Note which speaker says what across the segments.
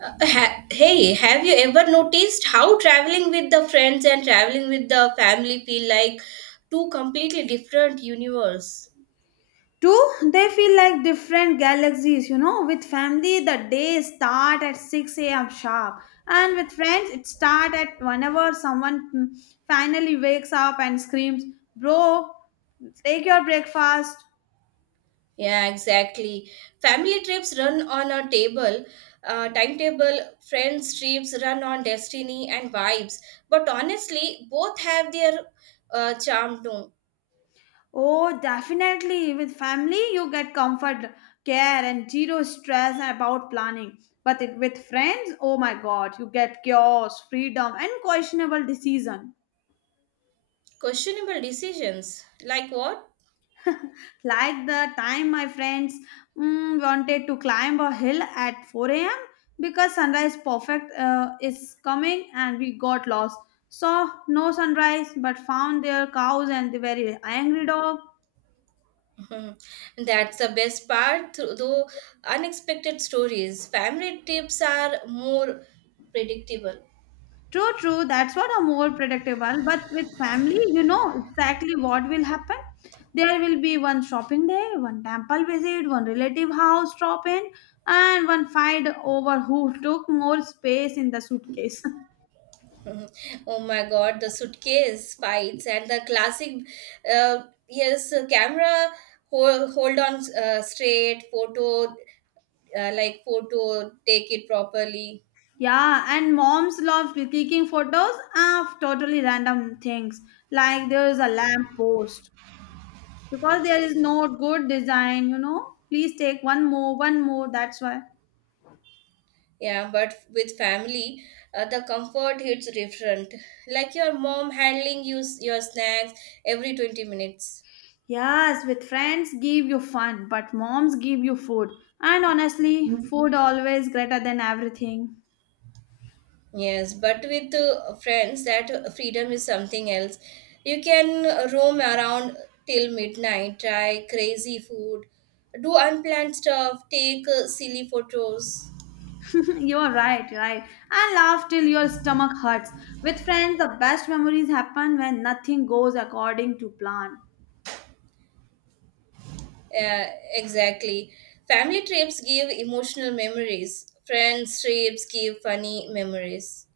Speaker 1: Hey, have you ever noticed how traveling with the friends and traveling with the family feel like two completely different universe?
Speaker 2: Two, they feel like different galaxies. With family, the day start at 6 a.m. sharp, and with friends, it start at whenever someone finally wakes up and screams, "Bro, take your breakfast."
Speaker 1: Yeah, exactly. Family trips run on a timetable, friends trips run on destiny and vibes. But honestly, both have their charm too.
Speaker 2: Oh, definitely. With family, you get comfort, care, and zero stress about planning. But with friends, oh my god, you get chaos, freedom, and questionable decision.
Speaker 1: Questionable decisions. Like what?
Speaker 2: Like the time my friends wanted to climb a hill at 4 a.m. because sunrise perfect is coming and we got lost. Saw no sunrise but found their cows and the very angry dog.
Speaker 1: Mhm. That's the best part, though unexpected stories. Family trips are more predictable.
Speaker 2: True, true, that's what a more predictable. But with family, you know exactly what will happen. There will be one shopping day, one temple visit, one relative house drop in, and one fight over who took more space in the suitcase.
Speaker 1: Mhm. Oh my god, the suitcase fights and the classic, yes, camera hold on straight, photo, take it properly.
Speaker 2: Yeah, and moms love clicking photos of totally random things, like there is a lamp post because there is no good design. Please take one more, one more. That's why.
Speaker 1: Yeah, but with family, the comfort hits different. Like your mom handling your snacks every 20 minutes.
Speaker 2: Yes, with friends give you fun, but moms give you food. And honestly, food always greater than everything.
Speaker 1: Yes, but with friends, that freedom is something else. You can roam around till midnight, try crazy food, do unplanned stuff, take silly photos.
Speaker 2: You are right, right. And laugh till your stomach hurts. With friends, the best memories happen when nothing goes according to plan.
Speaker 1: Uh, exactly. Family trips give emotional memories, friends trips give funny memories.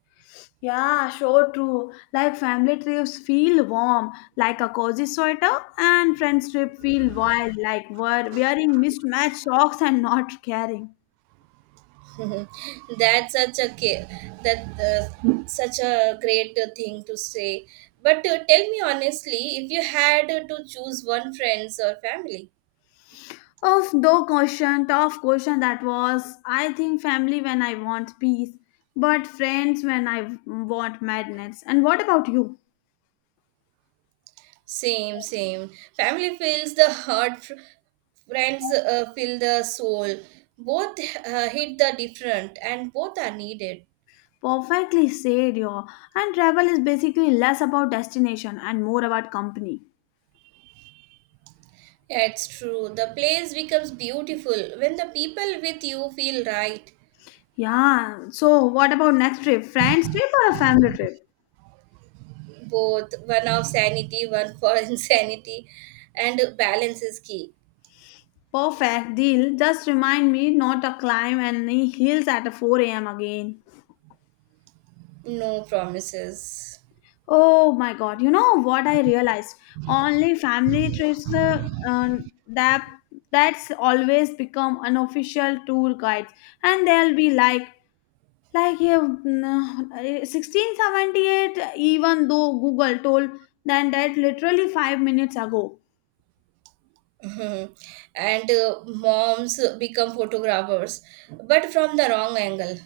Speaker 2: Yeah, sure, true. Like family trips feel warm, like a cozy sweater, and friends trip feel wild, like wearing mismatched socks and not caring.
Speaker 1: That's such a great thing to say. But tell me honestly, if you had to choose one friends or family,
Speaker 2: Tough question that was. I think family when I want peace, but friends when I want madness. And what about you?
Speaker 1: same same. Family fills the heart, friends fill the soul. Both hit the different, and both are needed.
Speaker 2: Perfectly said, yo. And travel is basically less about destination and more about company.
Speaker 1: Yeah, it's true. The place becomes beautiful when the people with you feel right.
Speaker 2: Yeah. So, what about next trip? Friends trip or a family trip?
Speaker 1: Both, one of sanity, one for insanity, and balance is key.
Speaker 2: Perfect deal. Just remind me not to climb any hills at 4 a.m. again.
Speaker 1: No promises.
Speaker 2: Oh my god. You know what I realized? Only family trips um, that that's always become unofficial tour guides, and they'll be like yeah, mm, 1678, even though Google told them that literally 5 minutes ago.
Speaker 1: Mhm. And moms become photographers but from the wrong angle.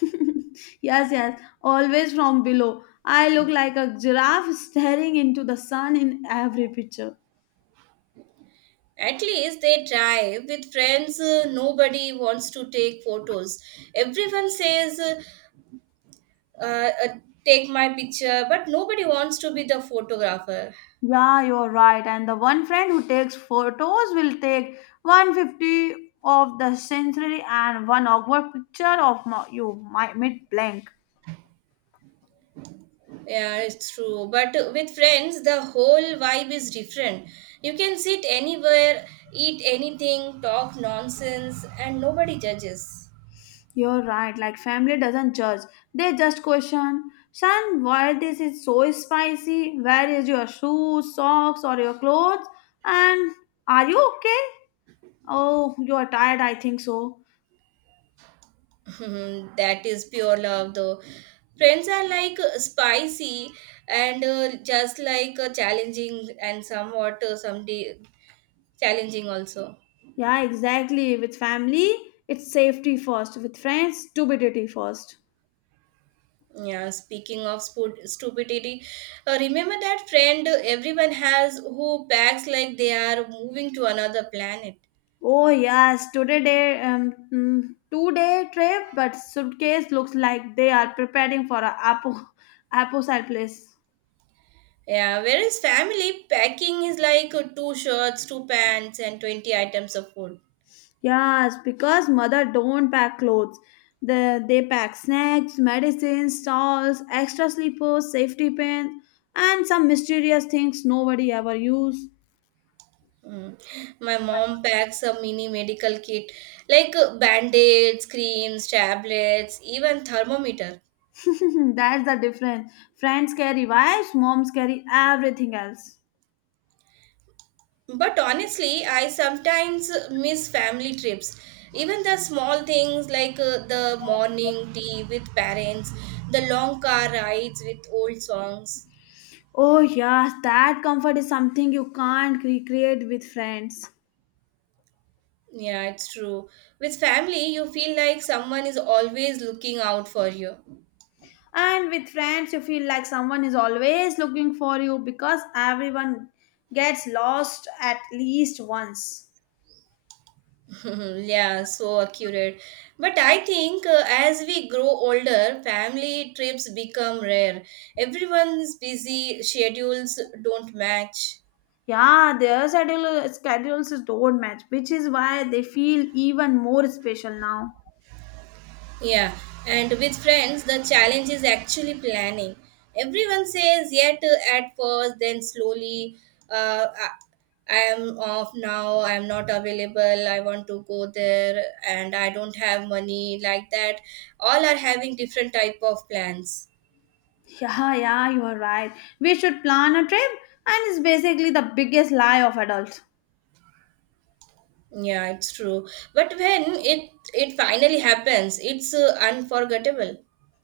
Speaker 2: Yes, yes, always from below. I look like a giraffe staring into the sun in every picture.
Speaker 1: At least they try. With friends nobody wants to take photos, everyone says uh, take my picture but nobody wants to be the photographer.
Speaker 2: Yeah, you're right. And the one friend who takes photos will take 150 of the century and one awkward picture of my mid blank.
Speaker 1: Yeah, it's true. But with friends, the whole vibe is different. You can sit anywhere, eat anything, talk nonsense, and nobody judges.
Speaker 2: You're right. Like family doesn't judge; they just question. Son, why this is so spicy? Where is your shoes, socks, or your clothes? And are you okay? Oh, you're tired, I think so.
Speaker 1: Hmm, that is pure love, though. Friends are like spicy and just like challenging and somewhat someday challenging also.
Speaker 2: Yeah, exactly. With family, it's safety first. With friends, stupidity first.
Speaker 1: Yeah, speaking of stupidity, remember that friend everyone has who packs like they are moving to another planet.
Speaker 2: Oh yes, 2-day trip, but suitcase looks like they are preparing for a apple side place.
Speaker 1: Yeah, whereas family packing is like two shirts, two pants, and 20 items of food.
Speaker 2: Yes, because mother don't pack clothes. They pack snacks, medicines, towels, extra sleepers, safety pins, and some mysterious things nobody ever use.
Speaker 1: Mm. My mom packs a mini medical kit like band-aids, creams, tablets, even thermometer.
Speaker 2: That's the difference. Friends carry wives, moms carry everything else.
Speaker 1: But honestly, I sometimes miss family trips. Even the small things like the morning tea with parents, the long car rides with old songs.
Speaker 2: Oh, yes, that comfort is something you can't recreate with friends.
Speaker 1: Yeah, it's true. With family, you feel like someone is always looking out for you.
Speaker 2: And with friends, you feel like someone is always looking for you because everyone gets lost at least once.
Speaker 1: yeah, so accurate. But I think as we grow older, family trips become rare. Everyone's busy, schedules don't match.
Speaker 2: Yeah, their schedules don't match, which is why they feel even more special now.
Speaker 1: Yeah, and with friends, the challenge is actually planning. Everyone says yet at first, then slowly. Uh, I am off now, I am not available, I want to go there and I don't have money like that. All are having different type of plans.
Speaker 2: Yeah, yeah, you are right. We should plan a trip, and it's basically the biggest lie of adults.
Speaker 1: Yeah, it's true. But when it finally happens, it's unforgettable.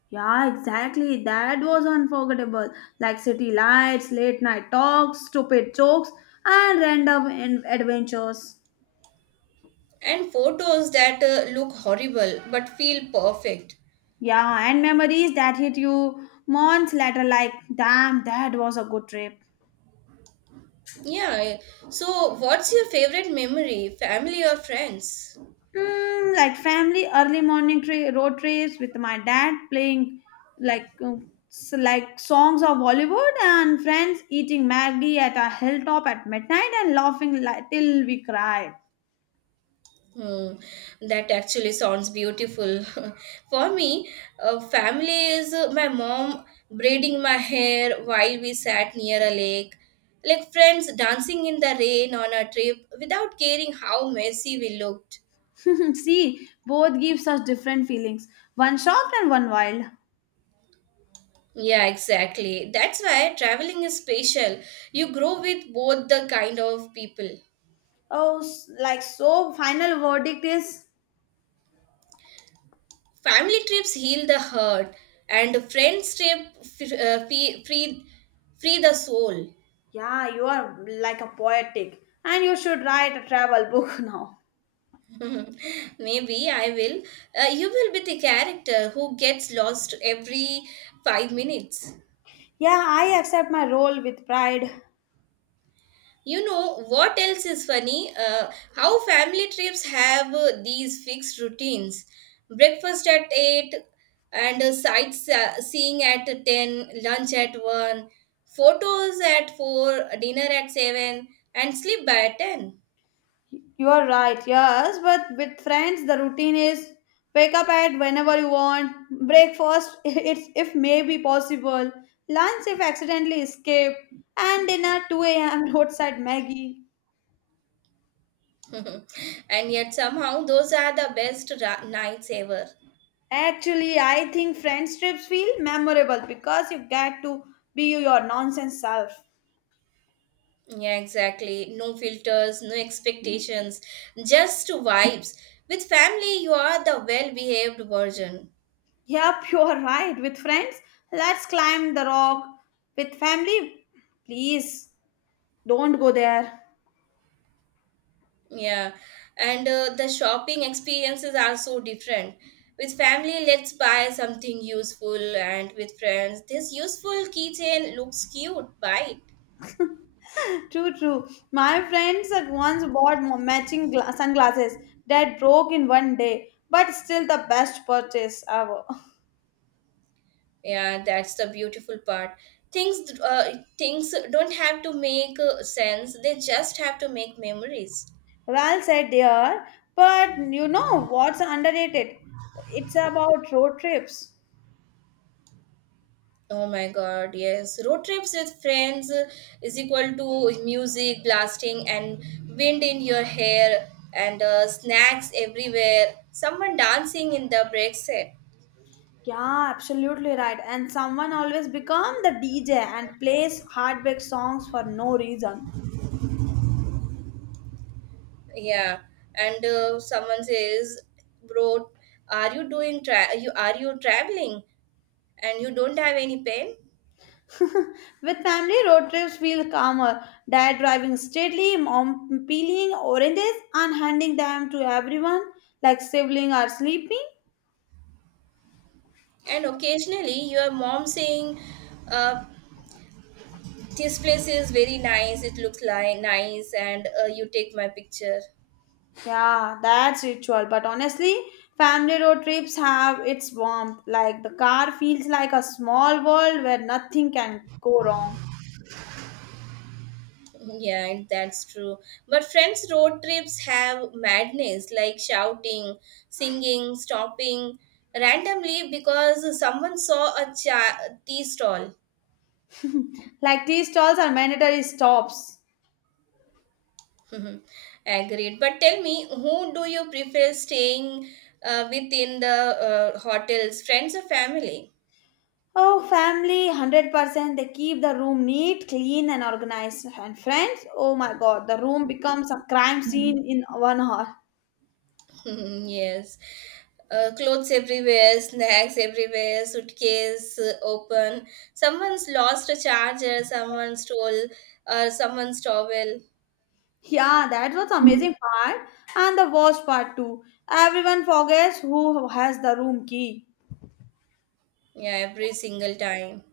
Speaker 2: Yeah, exactly. That was unforgettable. Like city lights, late night talks, stupid jokes, and random adventures.
Speaker 1: And photos that look horrible but feel perfect.
Speaker 2: Yeah, and memories that hit you months later, like, damn, that was a good trip.
Speaker 1: Yeah. So what's your favorite memory? Family or friends?
Speaker 2: Like family early morning road trips with my dad playing like uh, like songs of Bollywood and friends eating Maggie at a hilltop at midnight and laughing till we cried.
Speaker 1: Hmm, that actually sounds beautiful. For me, family is my mom braiding my hair while we sat near a lake, like friends dancing in the rain on a trip without caring how messy we looked.
Speaker 2: See, both give such different feelings. One shocked and one wild.
Speaker 1: Yeah, exactly. That's why traveling is special. You grow with both the kind of people.
Speaker 2: Oh, so, final verdict is,
Speaker 1: Family trips heal the hurt, and friends trip free the soul.
Speaker 2: yeah, you are like a poetic and you should write a travel book now.
Speaker 1: Maybe I will. You will be the character who gets lost every 5 minutes.
Speaker 2: Yeah, I accept my role with pride.
Speaker 1: You know what else is funny? How family trips have these fixed routines. Breakfast at 8 and sightseeing at 10, lunch at 1, photos at 4, dinner at 7, and sleep by 10.
Speaker 2: You are right, yes, but with friends, the routine is wake up at whenever you want, breakfast, it's if may be possible, lunch if accidentally escape, and dinner 2 a.m. roadside Maggie.
Speaker 1: and yet somehow those are the best nights ever.
Speaker 2: Actually, I think friends trips feel memorable because you get to be your nonsense self.
Speaker 1: Yeah, exactly. No filters, no expectations, just vibes. With family, you are the well behaved version.
Speaker 2: Yep, you're right. With friends, let's climb the rock. With family, please don't go there.
Speaker 1: Yeah. And the shopping experiences are so different. With family, let's buy something useful, and with friends, this useful keychain looks cute. Buy it.
Speaker 2: True, true. My friends at once bought matching sunglasses that broke in one day, but still the best purchase ever.
Speaker 1: Yeah, that's the beautiful part. Things don't have to make sense; they just have to make memories.
Speaker 2: Well said, dear. But you know what's underrated? It's about road trips.
Speaker 1: Oh my god, yes. Road trips with friends is equal to music blasting and wind in your hair and snacks everywhere. Someone dancing in the break set.
Speaker 2: Yeah, absolutely right. And someone always become the DJ and plays heartbreak songs for no reason.
Speaker 1: Yeah. And someone says, "Bro, are you doing you traveling and you don't have any pen?"
Speaker 2: With family, road trips feel calmer. Dad driving steadily, mom peeling oranges and handing them to everyone like sibling are sleeping.
Speaker 1: And occasionally your mom saying, uh, "This place is very nice. It looks like nice and you take my picture."
Speaker 2: Yeah, that's ritual. But honestly, family road trips have its warmth. Like the car feels like a small world where nothing can go wrong.
Speaker 1: Yeah, and that's true. But friends' road trips have madness like shouting, singing, stopping randomly because someone saw a tea stall.
Speaker 2: Like tea stalls are mandatory stops.
Speaker 1: Agreed. But tell me, who do you prefer staying with the hotels, friends or family?
Speaker 2: Oh, family, 100%. They keep the room neat, clean, and organized. And friends, oh my god, the room becomes a crime scene in one hour.
Speaker 1: yes. Clothes everywhere, snacks everywhere, suitcase open. Someone's lost a charger, someone stole someone's towel.
Speaker 2: Yeah, that was amazing part. And the worst part too. Everyone forgets who has the room key.
Speaker 1: Yeah, every single time.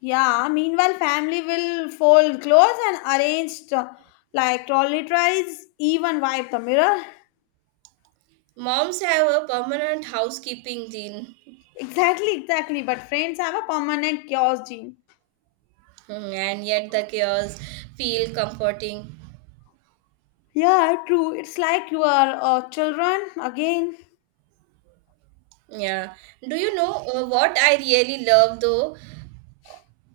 Speaker 2: Yeah, meanwhile, family will fold clothes and arrange to, like trolley tries, even wipe the mirror.
Speaker 1: Moms have a permanent housekeeping gene.
Speaker 2: Exactly, exactly. But friends have a permanent chaos gene.
Speaker 1: Hmm, and yet the chaos feel comforting.
Speaker 2: Yeah, true. It's like you are children again.
Speaker 1: Yeah. Do you know what I really love though?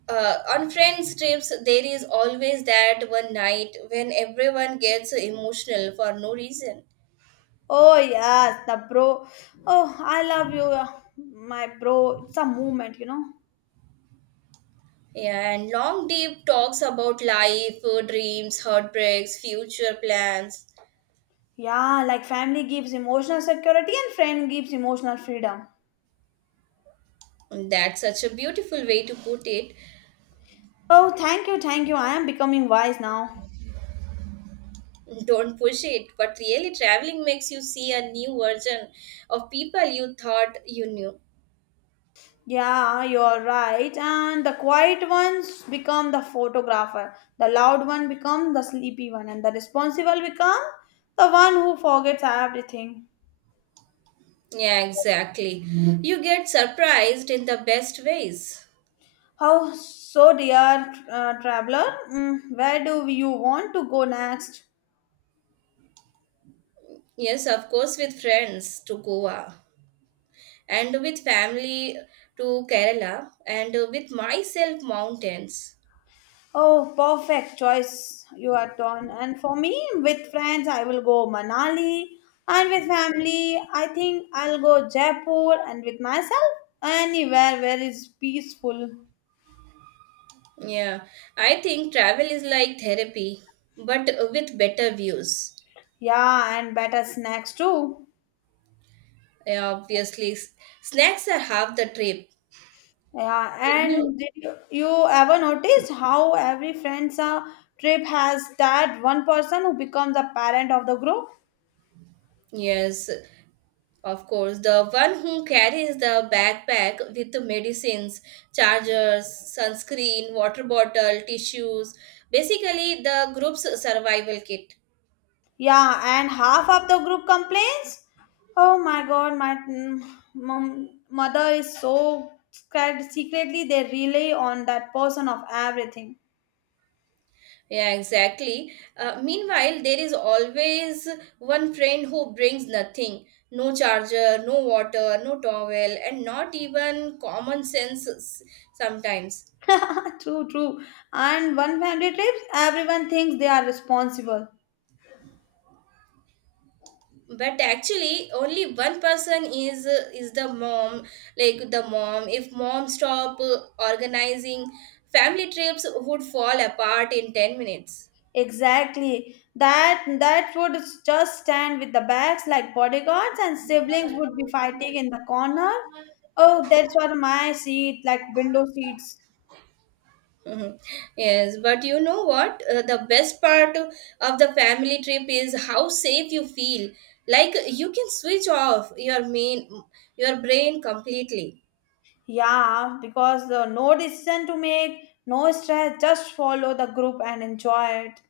Speaker 1: On friends trips, there is always that one night when everyone gets emotional for no reason.
Speaker 2: Oh yes, the bro. Oh, I love you, my bro. It's a movement.
Speaker 1: Yeah, and long deep talks about life, dreams, heartbreaks, future plans.
Speaker 2: Yeah, like family gives emotional security and friend gives emotional freedom.
Speaker 1: That's such a beautiful way to put it.
Speaker 2: Oh, thank you, thank you. I am becoming wise now.
Speaker 1: Don't push it, but really, traveling makes you see a new version of people you thought you knew.
Speaker 2: Yeah, you're right. And the quiet ones become the photographer. The loud one become the sleepy one, and the responsible become the one who forgets everything.
Speaker 1: Yeah, exactly. You get surprised in the best ways.
Speaker 2: How so, dear traveler? Where do you want to go next?
Speaker 1: Yes, of course, with friends to Goa, and with family to Kerala, and with myself, mountains.
Speaker 2: Oh, perfect choice you are done. And for me, with friends, I will go Manali, and with family, I think I'll go Jaipur, and with myself, anywhere where is peaceful.
Speaker 1: Yeah, I think travel is like therapy, but with better views.
Speaker 2: Yeah, and better snacks too.
Speaker 1: Yeah, obviously, snacks are half the trip.
Speaker 2: Yeah,
Speaker 1: You,
Speaker 2: and did you ever notice how every friend's trip has that one person who becomes a parent of the group?
Speaker 1: yes, of course. The one who carries the backpack with the medicines, chargers, sunscreen, water bottle, tissues, basically the group's survival kit.
Speaker 2: Yeah, and half of the group complains. Oh my god, my mother is so scared. Secretly, they rely on that person of everything.
Speaker 1: Yeah, exactly. Meanwhile, there is always one friend who brings nothing, no charger, no water, no towel, and not even common sense sometimes.
Speaker 2: True, true. And one family trip, everyone thinks they are responsible.
Speaker 1: But actually, only one person is the mom, like the mom. If mom stop organizing, family trips would fall apart in 10 minutes.
Speaker 2: Exactly. That would just stand with the bags like bodyguards, and siblings would be fighting in the corner. Oh, that's what my seat, like window seats.
Speaker 1: Mhm. Yes, but you know what? The best part of the family trip is how safe you feel. Like you can switch off your main your brain completely.
Speaker 2: Yeah, because no decision to make, no stress, just follow the group and enjoy it.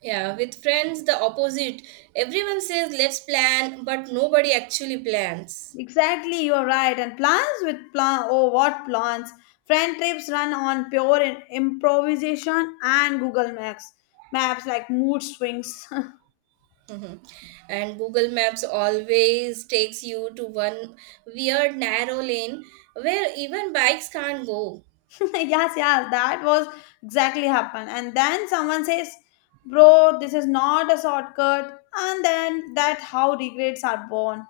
Speaker 1: Yeah, with friends the opposite. Everyone says let's plan, but nobody actually plans.
Speaker 2: Exactly, you're right. And plans with plan, oh, what plans? Friend trips run on pure improvisation and Google Maps like mood swings.
Speaker 1: Mhm. And Google Maps always takes you to one weird narrow lane where even bikes can't go.
Speaker 2: Yes, yes, that was exactly happened. And then someone says, "Bro, this is not a shortcut," and then that how regrets are born.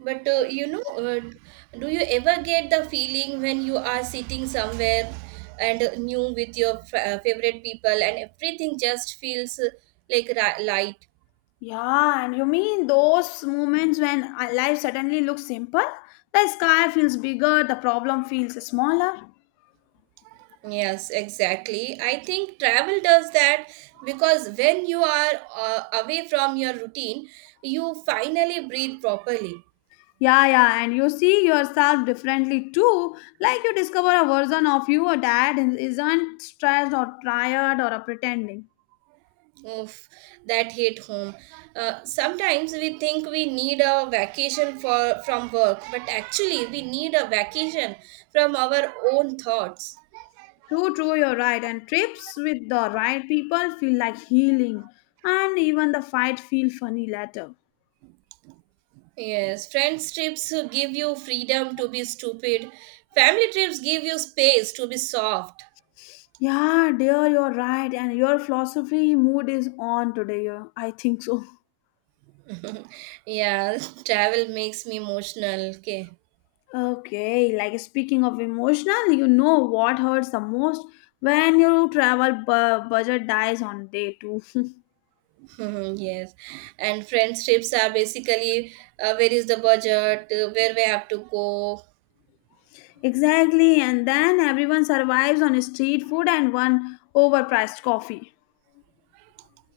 Speaker 1: But do you ever get the feeling when you are sitting somewhere and new with your favorite people and everything just feels light?
Speaker 2: Yeah, and you mean those moments when life suddenly looks simple? The sky feels bigger, the problem feels smaller.
Speaker 1: Yes, exactly. I think travel does that because when you are away from your routine, you finally breathe properly.
Speaker 2: Yeah, yeah, and you see yourself differently too. Like you discover a version of you or that isn't stressed or tired or pretending.
Speaker 1: Of that hit home. Sometimes we think we need a vacation for from work, but actually we need a vacation from our own thoughts.
Speaker 2: True, true, you're right. And trips with the right people feel like healing, and even the fight feel funny later.
Speaker 1: Yes, friends trips give you freedom to be stupid. Family trips give you space to be soft.
Speaker 2: Yeah, dear, you're right. And your philosophy mood is on today. Yeah, I think so.
Speaker 1: Yeah, travel makes me emotional. Okay.
Speaker 2: Okay, like speaking of emotional, you know what hurts the most when your travel budget dies on day two.
Speaker 1: yes, and friends trips are basically where is the budget, where we have to go.
Speaker 2: Exactly, and then everyone survives on street food and one overpriced coffee.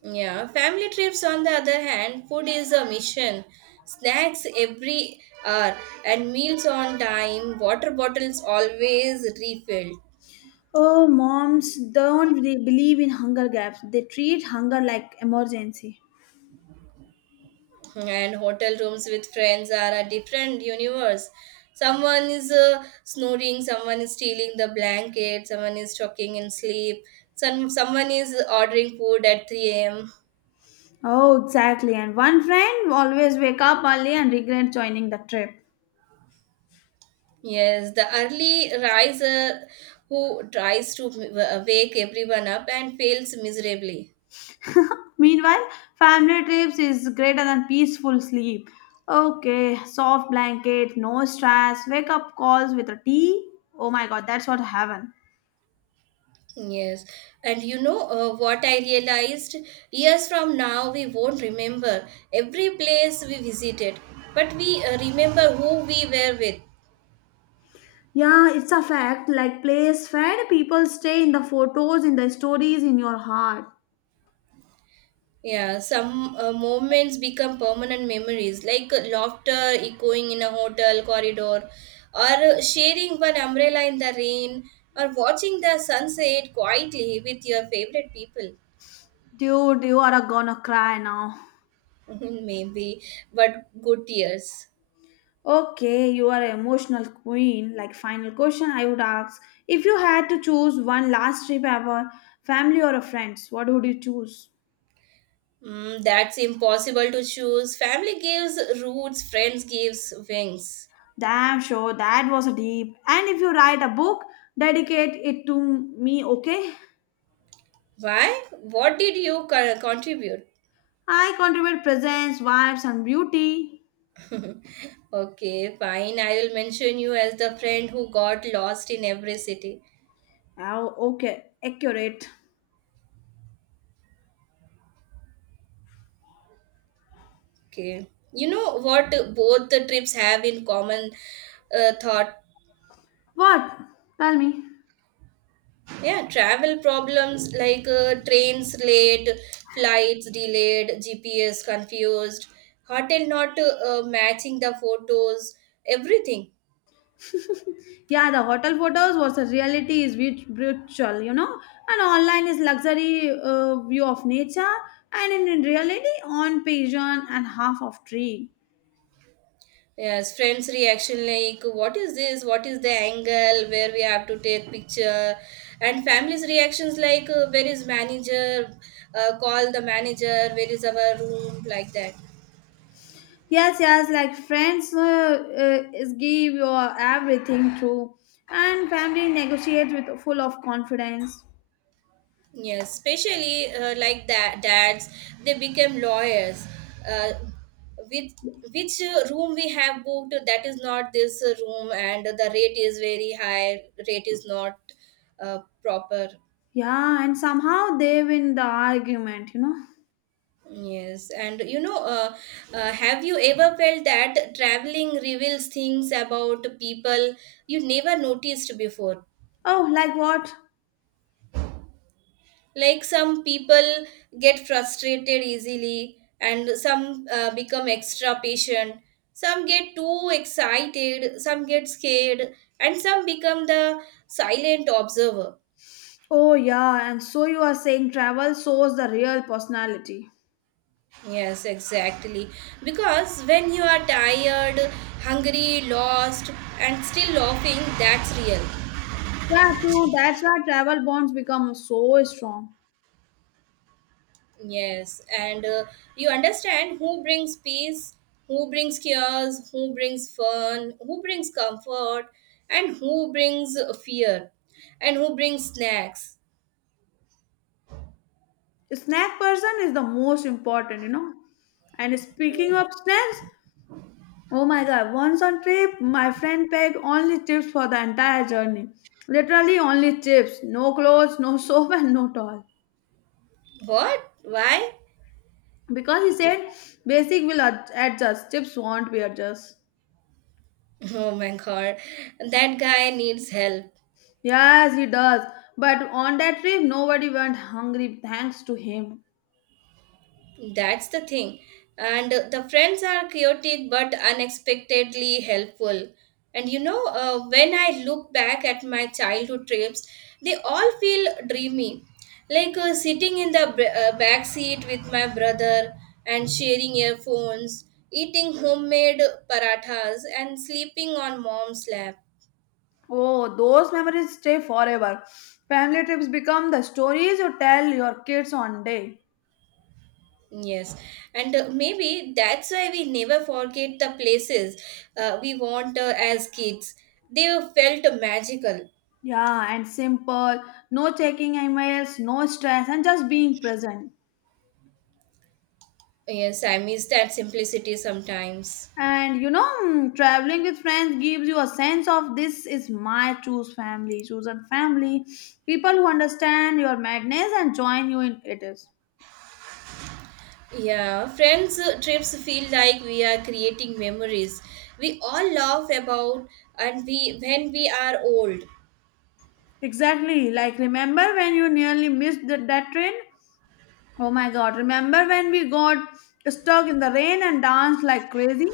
Speaker 1: Yeah, family trips on the other hand, food is a mission. Snacks every hour and meals on time, water bottles always refilled,
Speaker 2: Oh, moms don't really believe in hunger gaps. They treat hunger like emergency.
Speaker 1: and hotel rooms with friends are a different universe. Someone is snoring, someone is stealing the blanket, someone is talking in sleep, someone is ordering food at 3 am.
Speaker 2: Oh, exactly. And one friend always wake up early and regret joining the trip.
Speaker 1: Yes, the early riser who tries to wake everyone up and fails miserably.
Speaker 2: Meanwhile, family trips is greater than peaceful sleep. Okay, soft blanket, no stress, wake up calls with a tea. Oh my god, that's what heaven.
Speaker 1: Yes, and you know what I realized? Years from now, we won't remember every place we visited, but we remember who we were with.
Speaker 2: Yeah, it's a fact. Like place fed, people stay in the photos, in the stories, in your heart.
Speaker 1: Yeah, some moments become permanent memories, like laughter echoing in a hotel corridor, or sharing one umbrella in the rain, or watching the sunset quietly with your favorite people.
Speaker 2: Dude, you are gonna cry now.
Speaker 1: Maybe, but good tears.
Speaker 2: Okay, you are an emotional queen. Like final question, I would ask: if you had to choose one last trip ever, family or a friends, what would you choose?
Speaker 1: Mm, that's impossible to choose. Family gives roots, friends gives wings.
Speaker 2: Damn sure that was a deep. And if you write a book, dedicate it to me, okay?
Speaker 1: Why? What did you contribute?
Speaker 2: I contribute presence, vibes, and beauty.
Speaker 1: Okay, fine. I will mention you as the friend who got lost in every city.
Speaker 2: Oh, okay, accurate.
Speaker 1: Okay. You know what both the trips have in common thought?
Speaker 2: What? Tell me.
Speaker 1: Yeah, travel problems like trains late, flights delayed, GPS confused, hotel not matching the photos, everything.
Speaker 2: Yeah, the hotel photos was a reality is virtual, and online is luxury view of nature, and in reality, on pigeon and half of tree.
Speaker 1: Yes, friends' reaction like, what is this? What is the angle where we have to take picture? And families' reactions like, where is manager? Call the manager. Where is our room? Like that.
Speaker 2: Yes, yes, like friends is give your everything to, and family negotiates with full of confidence.
Speaker 1: Yes, especially like that dads, they became lawyers. Uh, with which room we have booked that is not this room and the rate is very high, rate is not proper.
Speaker 2: Yeah, and somehow they win the argument.
Speaker 1: Yes, and you know, have you ever felt that traveling reveals things about people you never noticed before?
Speaker 2: Oh, like what?
Speaker 1: Like some people get frustrated easily, and some become extra patient, some get too excited, some get scared, and some become the silent observer.
Speaker 2: Oh, yeah, and so you are saying travel shows the real personality.
Speaker 1: Yes, exactly. Because when you are tired, hungry, lost, and still laughing, that's real.
Speaker 2: Yeah, true. That's why travel bonds become so strong.
Speaker 1: Yes, and you understand who brings peace, who brings cares, who brings fun, who brings comfort, and who brings fear, and who brings snacks.
Speaker 2: Snack person is the most important. And speaking
Speaker 1: Uh,
Speaker 2: of snacks, oh my god, once on trip, my friend packed only chips for the entire journey. Literally only chips, no clothes, no soap, and no towel.
Speaker 1: What? Why?
Speaker 2: Because he said basic will adjust, chips won't be adjust.
Speaker 1: Oh my god, that guy needs help.
Speaker 2: Yes, he does. But on that trip, nobody went hungry thanks to him.
Speaker 1: That's the thing. And the friends are chaotic but unexpectedly helpful. And you know, when I look back at my childhood trips, they all feel dreamy. Like sitting in the back seat with my brother and sharing earphones, eating homemade parathas, and sleeping on mom's lap.
Speaker 2: Oh, those memories stay forever. Family trips become the stories you tell your kids on day.
Speaker 1: Yes, and maybe that's why we never forget the places we want as kids. They felt magical.
Speaker 2: Yeah, and simple, no checking emails, no stress, and just being present.
Speaker 1: Yes, I miss that simplicity sometimes.
Speaker 2: And traveling with friends gives you a sense of this is my chosen family, people who understand your madness and join you in it is.
Speaker 1: Yeah, friends' trips feel like we are creating memories. We all laugh about, and we when we are old,
Speaker 2: Exactly. Like remember when you nearly missed that train? Oh my god, remember when we got stuck in the rain and danced like crazy?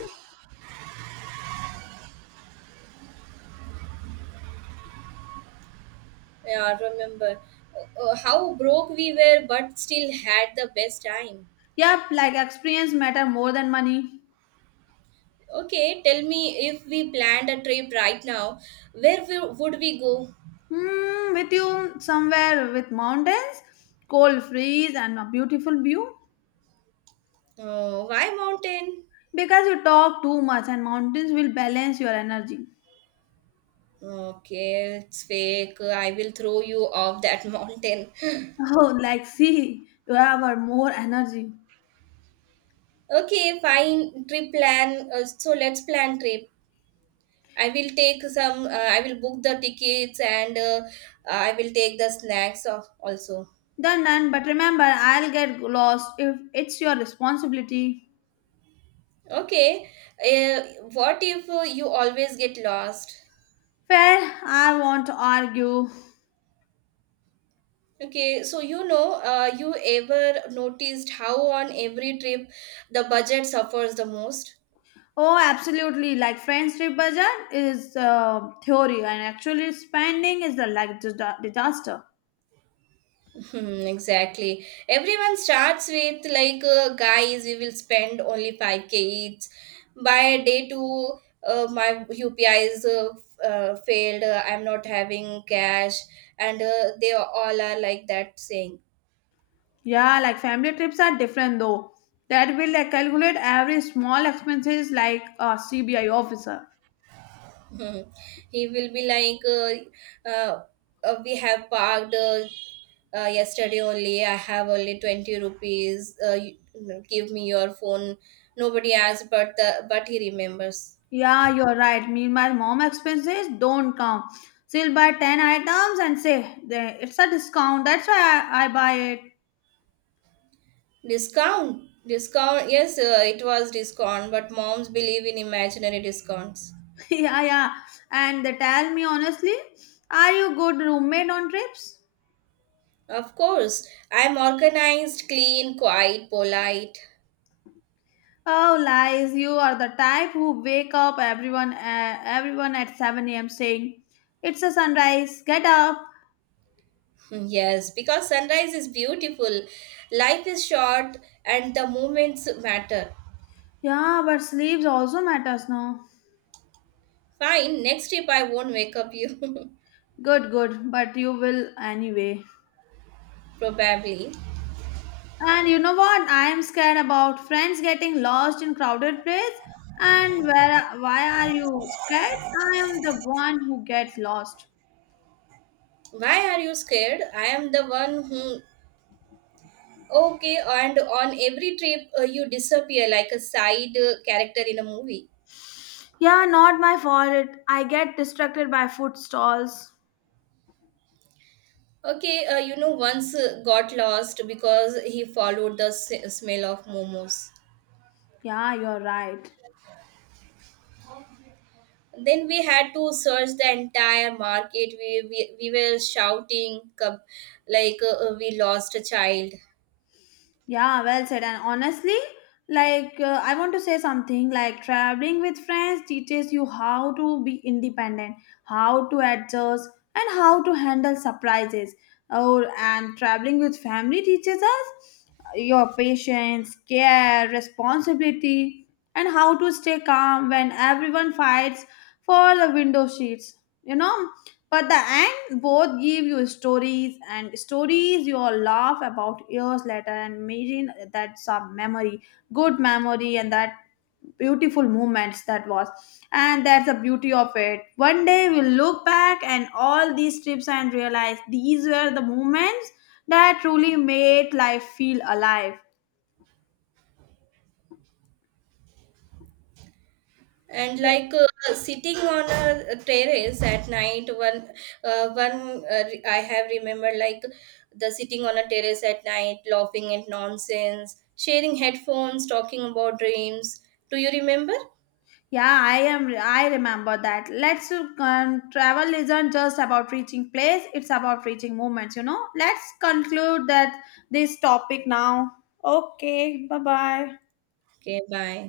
Speaker 1: yeah, remember how broke we were, but still had the best time.
Speaker 2: Yep, like experience matter more than money.
Speaker 1: Okay, tell me if we planned a trip right now, would we go?
Speaker 2: With you somewhere with mountains, cold freeze and a beautiful view.
Speaker 1: Why mountain?
Speaker 2: Because you talk too much and mountains will balance your energy.
Speaker 1: Okay, it's fake. I will throw you off that mountain.
Speaker 2: Oh, like see, you have a more energy.
Speaker 1: Okay, fine. Trip plan. So let's plan trip. I will take some. I will book the tickets and I will take the snacks of also.
Speaker 2: Done, done. But remember, I'll get lost if it's your responsibility.
Speaker 1: Okay. Uh, what if you always get lost?
Speaker 2: Fair, I won't argue.
Speaker 1: Okay, so you know, you ever noticed how on every trip the budget suffers the most?
Speaker 2: Oh, absolutely. Like friendship budget is theory, and actually spending is the like disaster.
Speaker 1: Hmm, exactly. Everyone starts with like, guys, we will spend only 5k each. By day two, my UPI is failed. I'm not having cash, and they all are like that saying.
Speaker 2: Yeah, like family trips are different though. That will like, calculate every small expenses like a CBI officer.
Speaker 1: Hmm. He will be like, we have parked. Yesterday only I have only 20 rupees give me your phone, nobody asked but the but he remembers.
Speaker 2: Yeah, you're right. Meanwhile, mom expenses don't count. She'll buy 10 items and say, "It's a discount. That's why I buy it."
Speaker 1: Discount, discount, yes, it was discount, but moms believe in imaginary discounts.
Speaker 2: Yeah, yeah. And they tell me honestly, are you good roommate on trips?
Speaker 1: Of course I'm organized, clean, quiet, polite.
Speaker 2: Oh, lies. You are the type who wake up everyone at 7 a.m. saying, it's a sunrise. Get up.
Speaker 1: yes, because sunrise is beautiful, life is short, and the moments matter.
Speaker 2: Yeah, but sleeps also matters, no?
Speaker 1: Fine, next trip I won't wake up you.
Speaker 2: Good, good. But you will anyway.
Speaker 1: probably.
Speaker 2: And you know what? I am scared about friends getting lost in crowded place. And where? Why are you scared? I am the one who gets lost.
Speaker 1: Why are you scared? I am the one who. Okay, and on every trip, you disappear like a side character in a movie.
Speaker 2: Yeah, not my fault. I get distracted by food stalls.
Speaker 1: Okay, you know, once got lost because he followed the smell of momos.
Speaker 2: Yeah, you're right.
Speaker 1: Then we had to search the entire market. We were shouting, we lost a child.
Speaker 2: Yeah, well said. And honestly, like I want to say something like traveling with friends teaches you how to be independent, how to adjust, and how to handle surprises. Oh, and traveling with family teaches us your patience, care, responsibility, and how to stay calm when everyone fights for the window seats. You know, but the end, both give you stories and stories you'll laugh about years later and imagine that's a memory, good memory, and that beautiful moments that was. And that's the beauty of it. One day we'll look back and all these trips and realize these were the moments that truly made life feel alive.
Speaker 1: And like sitting on a terrace at night I have remembered like the sitting on a terrace at night laughing at nonsense, sharing headphones, talking about dreams, do you remember?
Speaker 2: Yeah, I am. I remember that. Let's travel isn't just about reaching place; it's about reaching moments. You know. Let's conclude that this topic now. Okay. Bye bye.
Speaker 1: Okay, bye.